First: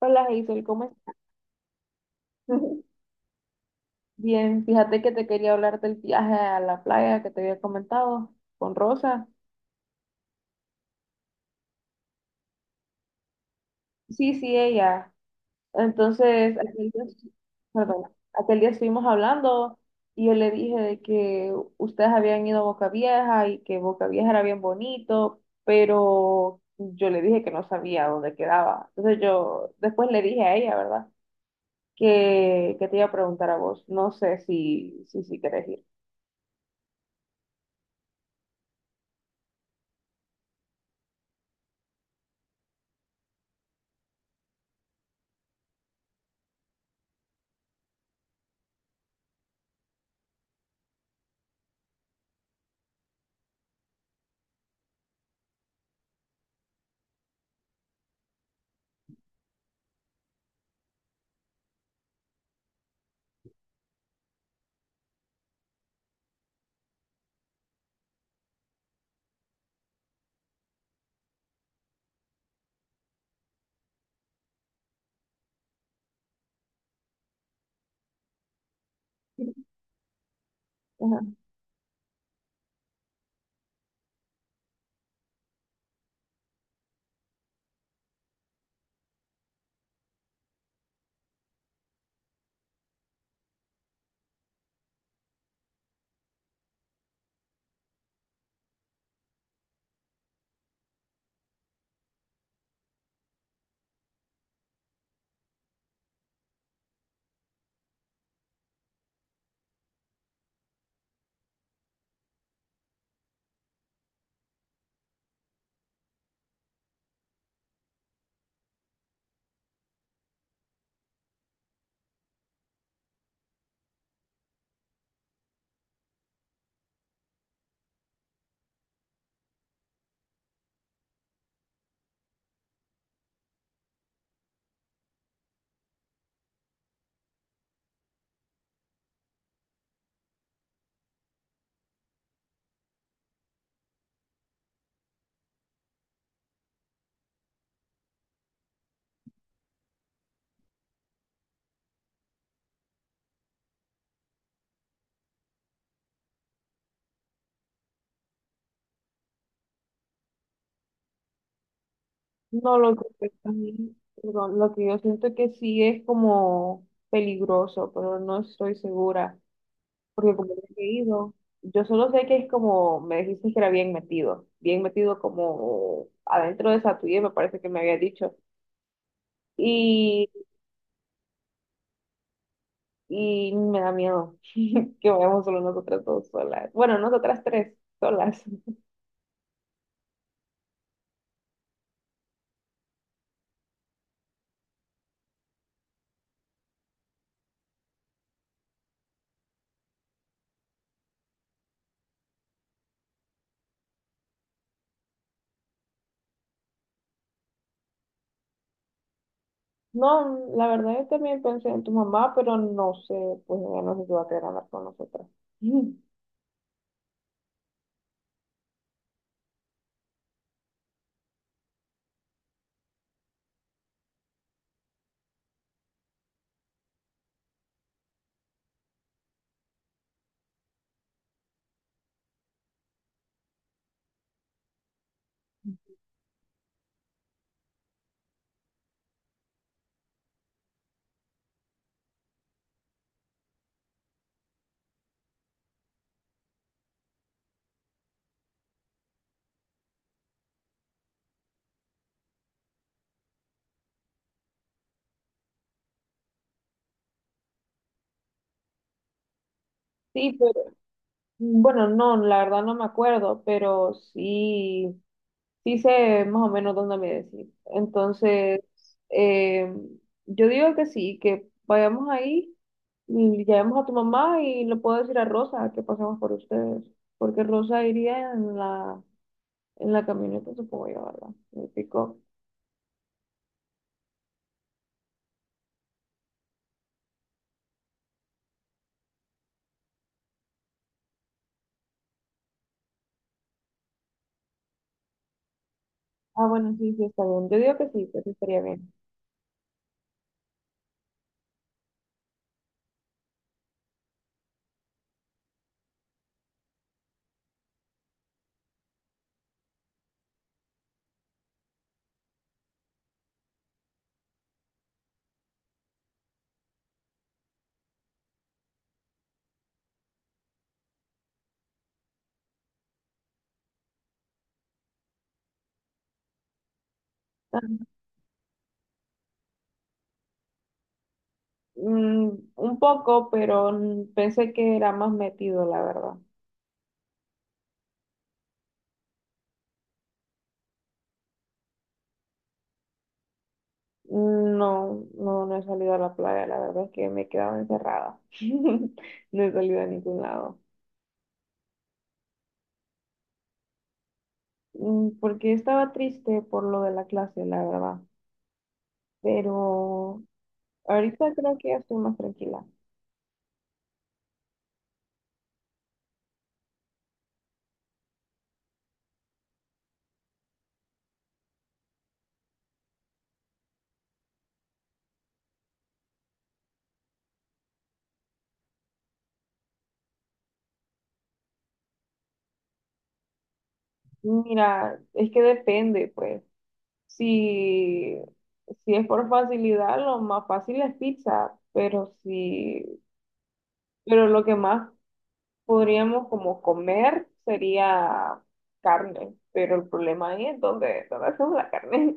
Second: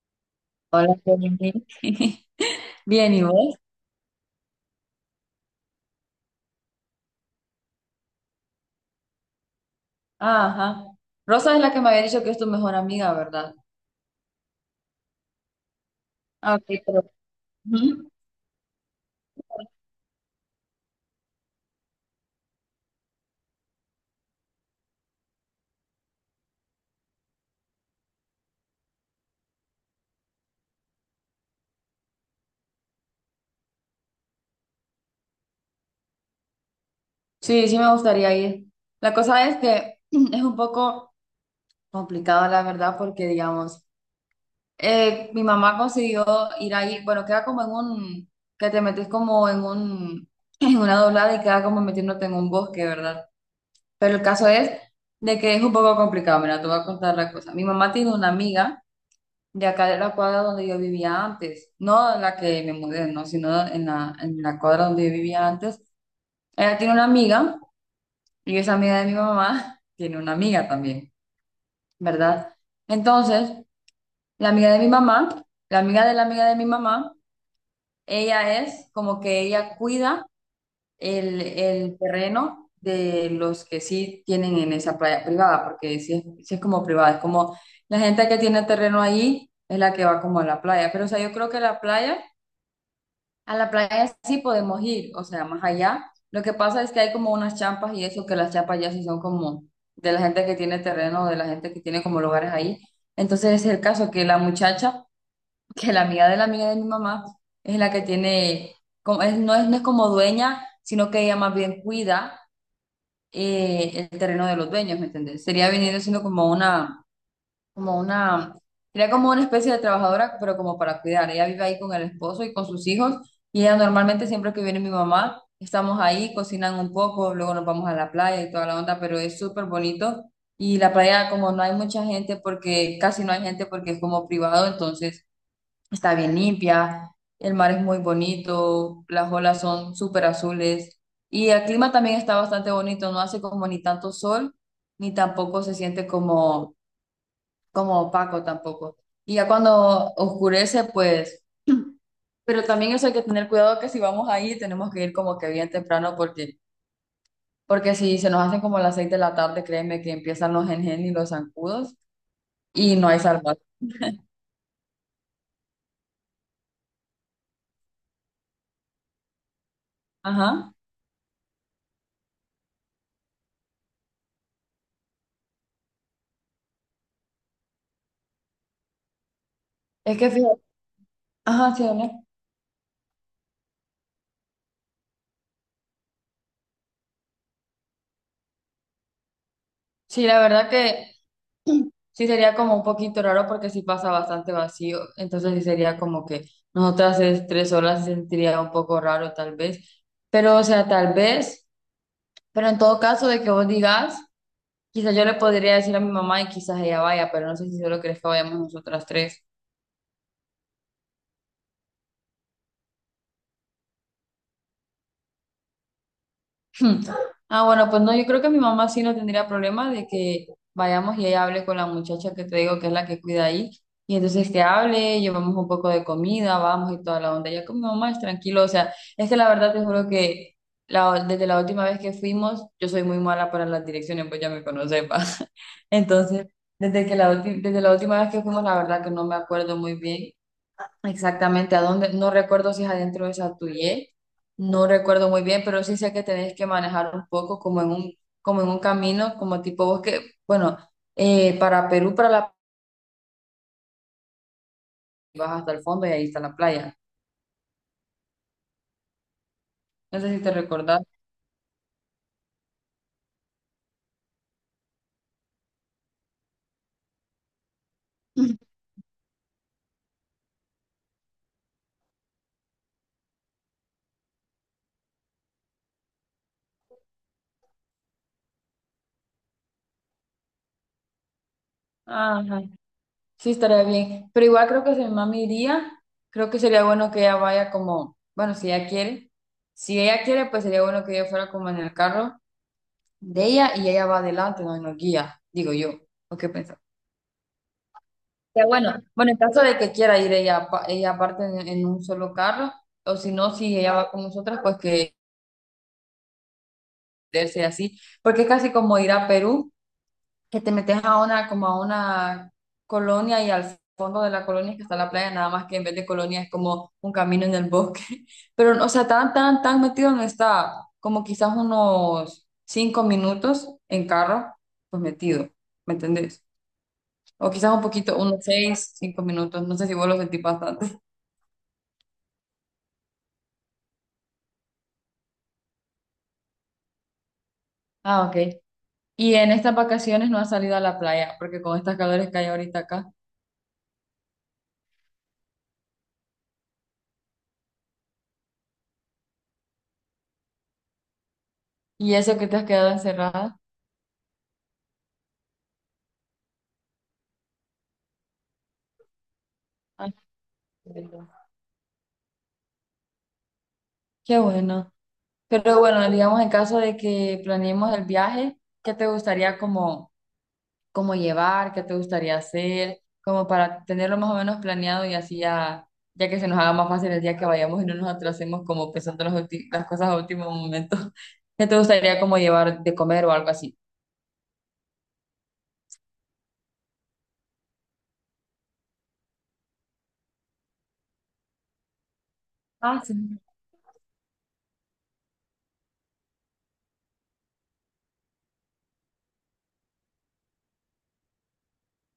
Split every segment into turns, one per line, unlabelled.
Hola, Hazel, ¿cómo
Hola, Jenny.
estás?
Bien, ¿y vos?
Bien, fíjate que te quería hablar del viaje a la playa que te había comentado con Rosa.
Ajá. Rosa es la que me había dicho que es tu mejor amiga, ¿verdad?
Sí, sí, ella.
Ah,
Entonces,
ok,
aquel día,
pero...
perdón,
Ujú.
aquel día estuvimos hablando y yo le dije de que ustedes habían ido a Boca Vieja y que Boca Vieja era bien bonito, pero yo le dije que no sabía dónde quedaba. Entonces yo después le dije a ella, ¿verdad? Que te iba a preguntar a vos. No sé si querés ir.
Sí, sí me gustaría ir. La cosa es que es un poco complicado, la verdad, porque, digamos, mi mamá consiguió ir ahí, bueno, queda como en un, que te metes como en un, en una doblada y queda como metiéndote en un bosque, ¿verdad? Pero el caso es de que es un poco complicado, mira, te voy a contar la cosa. Mi mamá tiene una amiga. De acá de la cuadra donde yo vivía antes, no en la que me mudé, no, sino en la cuadra donde yo vivía antes. Ella tiene una amiga y esa amiga de mi mamá tiene una amiga también, ¿verdad? Entonces, la amiga de mi mamá, la amiga de mi mamá, ella es como que ella cuida
Ajá.
el terreno de los que sí tienen en esa playa privada, porque sí es como privada, es como la gente que tiene terreno ahí es la que va como a la playa, pero o sea, yo creo que la playa. A la playa sí podemos ir, o sea, más allá. Lo que pasa es que hay como unas champas y eso, que las champas ya sí son como de la gente que tiene terreno, de la gente que tiene como lugares ahí. Entonces es el caso que la muchacha, que la amiga de mi mamá, es la que tiene, como, no es como dueña, sino que ella más bien cuida el terreno de los dueños, ¿me entiendes? Sería viniendo siendo como una como una, era como una especie de trabajadora, pero como para cuidar. Ella vive ahí con el esposo y con sus hijos, y ella normalmente siempre que viene mi mamá, estamos ahí, cocinan un poco, luego nos vamos a la playa y toda la onda, pero es súper bonito. Y la playa, como no hay mucha gente, porque casi no hay gente, porque es como privado, entonces está bien limpia, el mar es muy bonito, las olas son súper azules. Y el clima también está bastante bonito, no hace como ni tanto sol, ni tampoco se siente como opaco tampoco. Y ya cuando oscurece, pues, pero también eso hay que tener cuidado que si vamos ahí tenemos que ir como que bien temprano porque si se nos hacen como las 6 de la tarde, créeme que empiezan los gen y los zancudos
No, lo
y
que,
no hay
pues,
salvación.
también, perdón, lo que yo siento que sí es como peligroso, pero no estoy segura, porque como no
Ajá.
he ido, yo solo sé que es como, me dijiste que era bien metido como adentro de esa tuya, me parece que me había dicho,
Es
y,
que fíjate, ajá, sí, ¿no?
y me da miedo que vayamos solo nosotras dos solas, bueno, nosotras tres solas.
Sí, la verdad que sí sería como un poquito raro porque sí pasa bastante vacío, entonces sí sería como que nosotras es 3 horas se sentiría un poco raro tal vez, pero o sea, tal vez, pero en todo caso de que vos digas. Quizás yo le podría decir a mi mamá y quizás ella vaya, pero no sé si solo crees que vayamos nosotras tres.
No, la verdad yo también pensé en tu mamá, pero no sé, pues ella no sé si va a querer hablar con nosotras.
Hmm. Ah, bueno, pues no, yo creo que mi mamá sí no tendría problema de que vayamos y ella hable con la muchacha que te digo que es la que cuida ahí. Y entonces que hable, llevamos un poco de comida, vamos y toda la onda. Ya con mi mamá es tranquilo, o sea, es que la verdad te juro que desde la última vez que fuimos, yo soy muy mala para las direcciones, pues ya me conoces, pa. Entonces, desde la última vez que fuimos, la verdad que no me acuerdo muy bien. Exactamente, a dónde, no recuerdo si es adentro de Satuye, no recuerdo muy bien, pero sí sé que tenés que manejar un poco como en un camino, como tipo bosque, bueno, para Perú, para la vas hasta el fondo y ahí está la playa. No sé
Sí,
si te
pero
recordás.
bueno, no, la verdad no me acuerdo, pero sí, sí sé más o menos dónde me decir.
Ujú.
Entonces, eh, yo digo que sí, que vayamos ahí y llamemos a tu mamá y le puedo decir a Rosa que pasemos por ustedes, porque Rosa iría en la camioneta, supongo yo, ¿verdad? Me picó.
Ajá, sí estaría bien, pero igual creo que si mi mami iría, creo que sería bueno que ella vaya como, bueno, si ella quiere, pues sería bueno que ella fuera como en el carro de ella y ella va adelante, no nos guía, digo yo. ¿O
Ah,
qué
bueno,
pensás?
sí, sí, está bien. Yo digo que sí estaría
Ya
bien.
bueno, bueno, en caso de que quiera ir ella, ella aparte en, un solo carro, o si no, si ella va con nosotras, pues que sea así, porque es casi como ir a Perú, que te metes a una, como a una colonia y al fondo de la colonia es que está la playa, nada más que en vez de colonia es como un camino en el bosque, pero o sea, tan, tan, tan metido no está, como quizás unos 5 minutos en carro, pues metido, ¿me entendés? O
Ah,
quizás un poquito, unos seis, 5 minutos, no sé si vos lo sentís bastante.
mm, un poco, pero pensé que era más metido, la verdad.
Ah, ok. Y en estas vacaciones no has salido a la playa, porque con estas calores que hay ahorita acá.
No, no, no he salido a la playa, la verdad es que me he quedado encerrada. No he salido a ningún lado.
Y eso que te has quedado encerrada.
Porque estaba triste por lo de la clase, la verdad.
Ah,
Pero
qué lindo.
ahorita creo que ya estoy más tranquila.
Qué bueno. Pero bueno, digamos en caso de que planeemos el viaje, ¿qué te gustaría como llevar? ¿Qué te gustaría hacer? Como para tenerlo más o menos planeado y así ya, ya que se nos haga más fácil el día que vayamos y no nos atrasemos como pensando las cosas a último momento. ¿Qué te gustaría como llevar de comer o algo así?
Mira, es que depende, pues. Si, si es por facilidad, lo más fácil es pizza, pero si,
Ah, sí.
pero lo que más podríamos como comer, sería carne, pero el problema ahí es donde hacemos la carne.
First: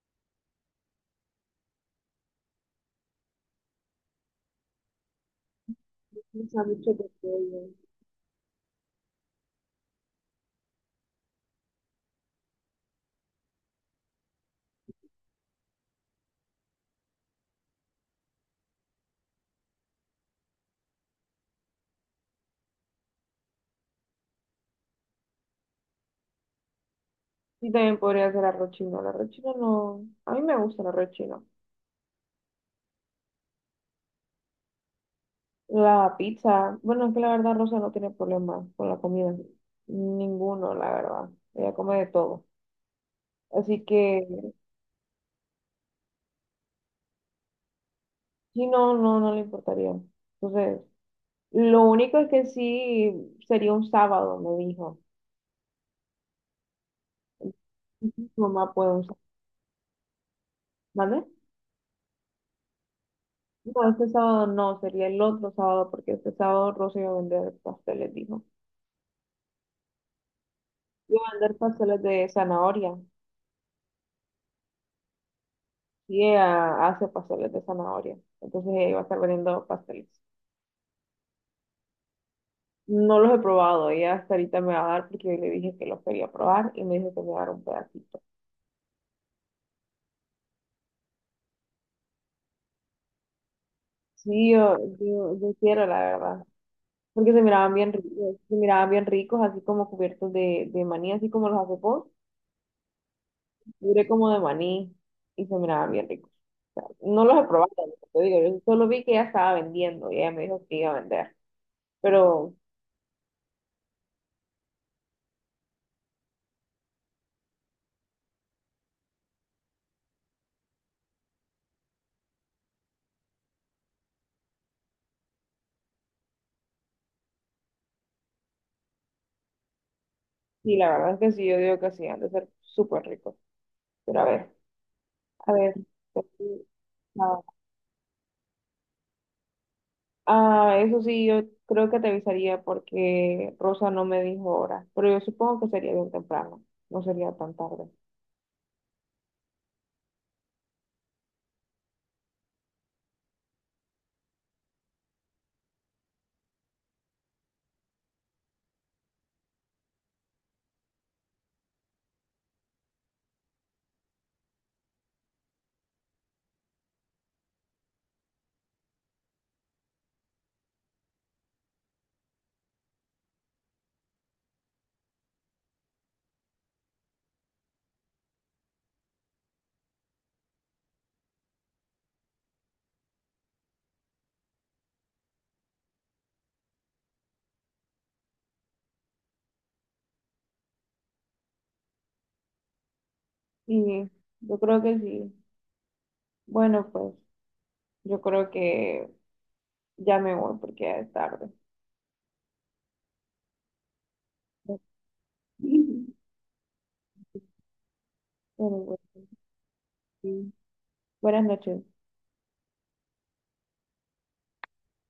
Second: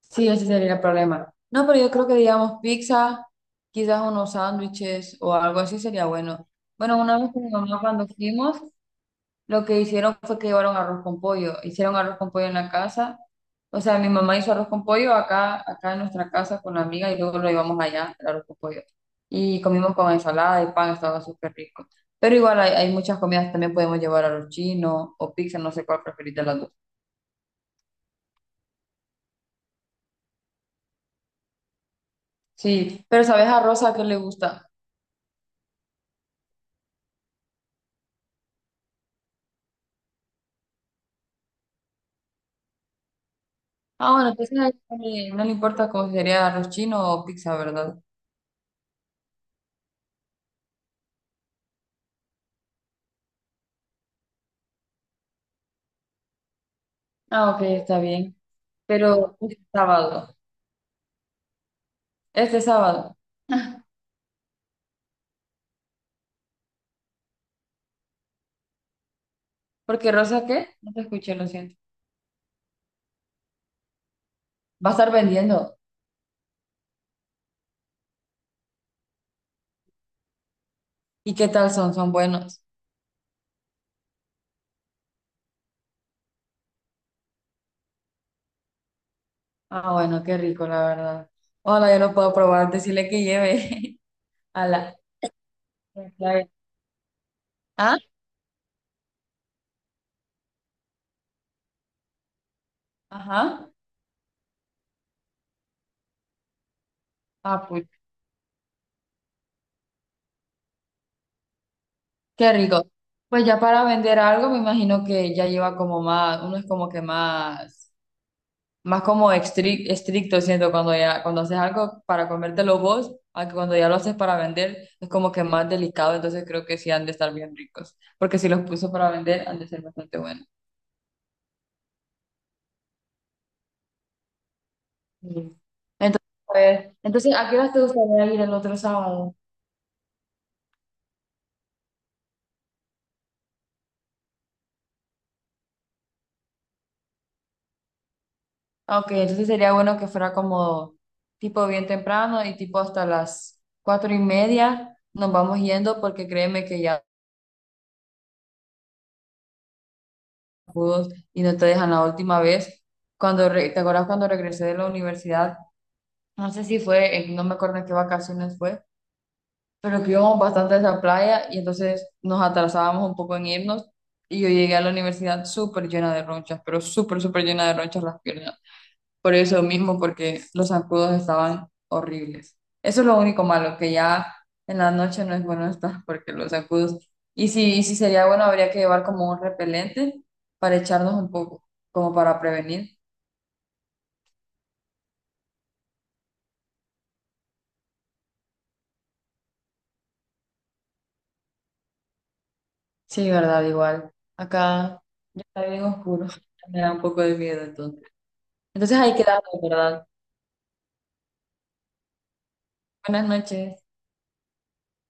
Sí, ese sería el problema. No, pero yo creo que digamos pizza, quizás unos sándwiches o algo así sería bueno.
Los sándwiches
Bueno,
de
una vez con mi
pollo.
mamá cuando fuimos, lo que hicieron fue que llevaron arroz con pollo. Hicieron arroz con pollo en la casa. O sea, mi mamá hizo arroz con pollo acá en nuestra casa con la amiga y luego lo llevamos allá, el arroz con pollo. Y comimos con ensalada y pan, estaba súper rico. Pero igual hay muchas comidas, también podemos llevar arroz chino o pizza, no sé cuál preferís de las dos.
Y también podría ser arroz chino. El arroz chino no. A mí me gusta el arroz chino.
Sí, pero ¿sabes a Rosa qué le gusta?
La pizza. Bueno, es que la verdad Rosa no tiene problema con la comida. Ninguno, la verdad. Ella come de todo. Así
Ah,
que
bueno, entonces a él no le importa cómo sería arroz chino o pizza, ¿verdad?
sí, no, no, no le importaría. Entonces, lo único es que sí sería un sábado, me dijo.
Ah, ok, está
Ujú.
bien.
Mamá puede un
Pero este sábado,
sábado.
este sábado.
No, este sábado no, sería el otro sábado, porque este sábado Rosa iba a vender pasteles, dijo.
Porque Rosa, ¿qué? No te
Iba a
escuché, lo
vender
siento.
pasteles de zanahoria.
Va a estar vendiendo.
Y ella hace pasteles de zanahoria. Entonces ella iba a estar vendiendo pasteles.
¿Y qué tal son? Son buenos.
No los he probado, ella hasta ahorita me va a dar porque yo le dije que los quería probar y me dijo que me iba a dar un pedacito.
Ah, bueno, qué rico, la verdad. Hola, yo lo puedo probar. Decirle que lleve.
Sí, yo,
Ala.
yo, yo quiero, la verdad. Porque se miraban bien
¿Ah?
ricos, se miraban bien ricos, así como cubiertos de maní, así como los hace vos.
Ajá.
Duré como de maní y se miraban bien ricos. O sea, no los he
Ah,
probado,
pues,
te digo, yo solo vi que ella estaba vendiendo y ella me dijo que iba a vender.
qué
Pero
rico. Pues ya para vender algo, me imagino que ya lleva como más, uno es como que más, más como estricto siento cuando ya, cuando haces algo para comértelo vos, a que cuando ya lo haces para vender, es como que más delicado, entonces creo que sí han de estar bien ricos, porque si los puso para vender, han de ser bastante buenos.
sí, la verdad es que sí, yo digo que sí, han de ser súper ricos. Pero a ver,
Mm.
a ver. Pues,
Entonces, a ver, entonces,
Ah,
¿a qué horas te gustaría ir el otro sábado?
eso sí, yo creo que te avisaría porque Rosa no me dijo hora, pero yo supongo que sería bien temprano, no sería tan tarde.
Ah, ok, entonces sería bueno que fuera como tipo bien temprano y tipo hasta las 4:30 nos vamos yendo porque créeme que ya pudos y no te dejan la última vez. ¿Te acuerdas cuando regresé de la universidad? No sé si fue, no me acuerdo en qué vacaciones fue, pero que íbamos bastante a esa playa y entonces nos atrasábamos un poco en irnos y yo llegué a la universidad súper llena de ronchas, pero súper, súper llena de ronchas las piernas. Por eso mismo, porque los zancudos estaban horribles. Eso es lo único malo, que ya en la noche no es bueno estar porque los zancudos... Y si sería bueno, habría que llevar como un repelente para echarnos un poco, como para prevenir.
Y yo creo que sí. Bueno, pues yo creo que ya me voy porque ya es tarde.
Sí, verdad, igual. Acá ya está bien oscuro. Me da un poco de miedo entonces.
Pero bueno,
Entonces ahí quedamos, ¿verdad?
sí. Buenas noches.
Buenas noches.